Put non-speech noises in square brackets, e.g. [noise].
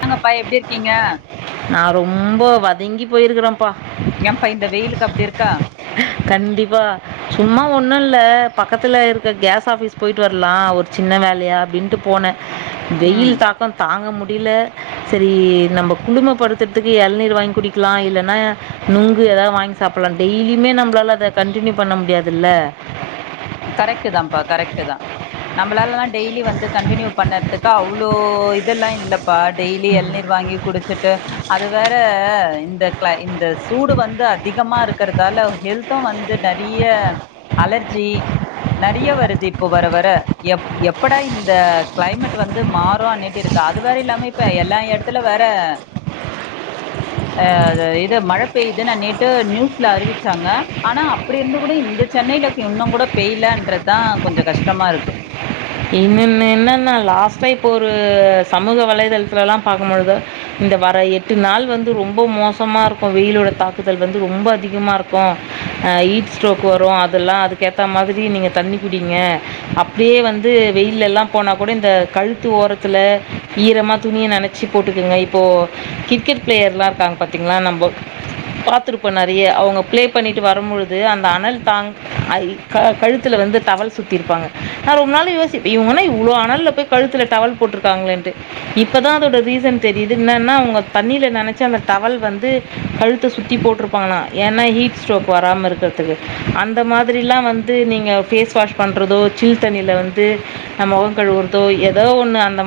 வாங்கப்பா எப்டி இருக்கீங்க நா ரொம்ப வதங்கி போயிருக்கிறேன்ப்பா ஏப்பா இந்த வெயிலுக்கு அப்டி இருக்கா கண்டிப்பா சும்மா ஒண்ணு இல்ல பக்கத்துல இருக்க கேஸ் ஆபிஸ் போயிட்டு வரலா ஒரு சின்ன வேலையா அப்டிண்ட்டு போனே ம் வெயில் தாக்கோ தாங்க முடில செரி நம்ம குளும்மப்படுத்துறதுக்கு எளநீர் வாங்கி குடிக்கலா இல்லன்னா நொங்கு ஏதாவது வாங்கி சாப்டலா டெய்லியுமே நம்ளால்ல அத கண்டினியூ பண்ண முடியாதுல்ல கரெக்ட்டு தாபா கரெக்ட்டு தா நம்மளாலல்லா டெய்லி வந்து கண்டினியூ பண்ணறதுக்கு அவ்ளோ இதெல்லா இல்ல அப்பா டெய்லி எளநீர் வாங்கி குடிச்சிட்டு அது வேற இந்த க இந்த சூடு வந்து அதிகமா இருக்கறதால ஹெல்த் பித்தோ வந்து நெறைய அலர்ஜி நெறைய வருது இப்ப வர வர எப் எப்படா இந்த கெளைமேட் வந்து மாறு அன்னிட்டு இருக்கு அதுவேற இல்லாம இப்ப எல்லா எடத்துல வேற [inaudible] ஆ இது மழை பெய்யுதுன்னு நேத்து நியூஸ்ல அறிவிச்சாங்க ஆனா அ அப்டி இருந்து கூட இந்த சென்னையில இன்னு கூட பெய்யலன்றதுதா கொஞ்சோ கஷ்டமா இருக்கு இன்ன இன்ன என்னென்னா லாஸ்ட்டா இப்போ ஒரு சமூக வலைதளத்துலா பாக்கு பொழுது இந்த வர எட்டு நாள் வந்து ரொம்ப மோசமா இருக்கு வெயிலோட தாக்குதல் வந்து ரொம்ப அதிகமா இருக் கோம் அ ஈட் ஸ்ட்ரோக் வரோ அதெல்லா அதுக்கேத்த மாதிரி நீங்க தண்ணி குடிங்க அப்டியே வந்து து வெயில் எல்லா போனா கூட இந்த கழுத்து ஓரத்துல ஈரமா துணிய நன ச்சி போட்டுக்குங்க இப்போ கிரிக்கெட் பிளேயர்லா இருக்காங்க பாத்தீங்ளா நம்போ பாத்திருப்போம் நெறைய அவங்க பிளே பண்ணிட்டு வரும்மொழுது அந்த அனல் தாங் ஐ க கழுத்துல வந்து டவல் சுத்தி இருப்பாங்க நா ரொம் நாள் யோசிப் இவங்க என்ன இவ்ளோ அனல்ல போய் கழுத்துல டவல் போட்ருக்காங்களேன்ட்டு இப்பதா அதோட ரீசன் தெரியுது இன்னன்னா அவங்க தண்ணில நெனச்சு அந்த டவல் வந்து கழுத்த சுத்தி போட்ருப் பாங்ளா ஏன்னா ஹீட் ஸ்ட்ரோக் வராம இருக்கற்துக்கு அந்த மாதிரிலா வந்து நீங்க ஃபேஸ் வாஷ் பண்றதோ சில் தண்ணில வந்து மொகம் கழுவுறதோ ஏதோ ஒன்னு அந்த மா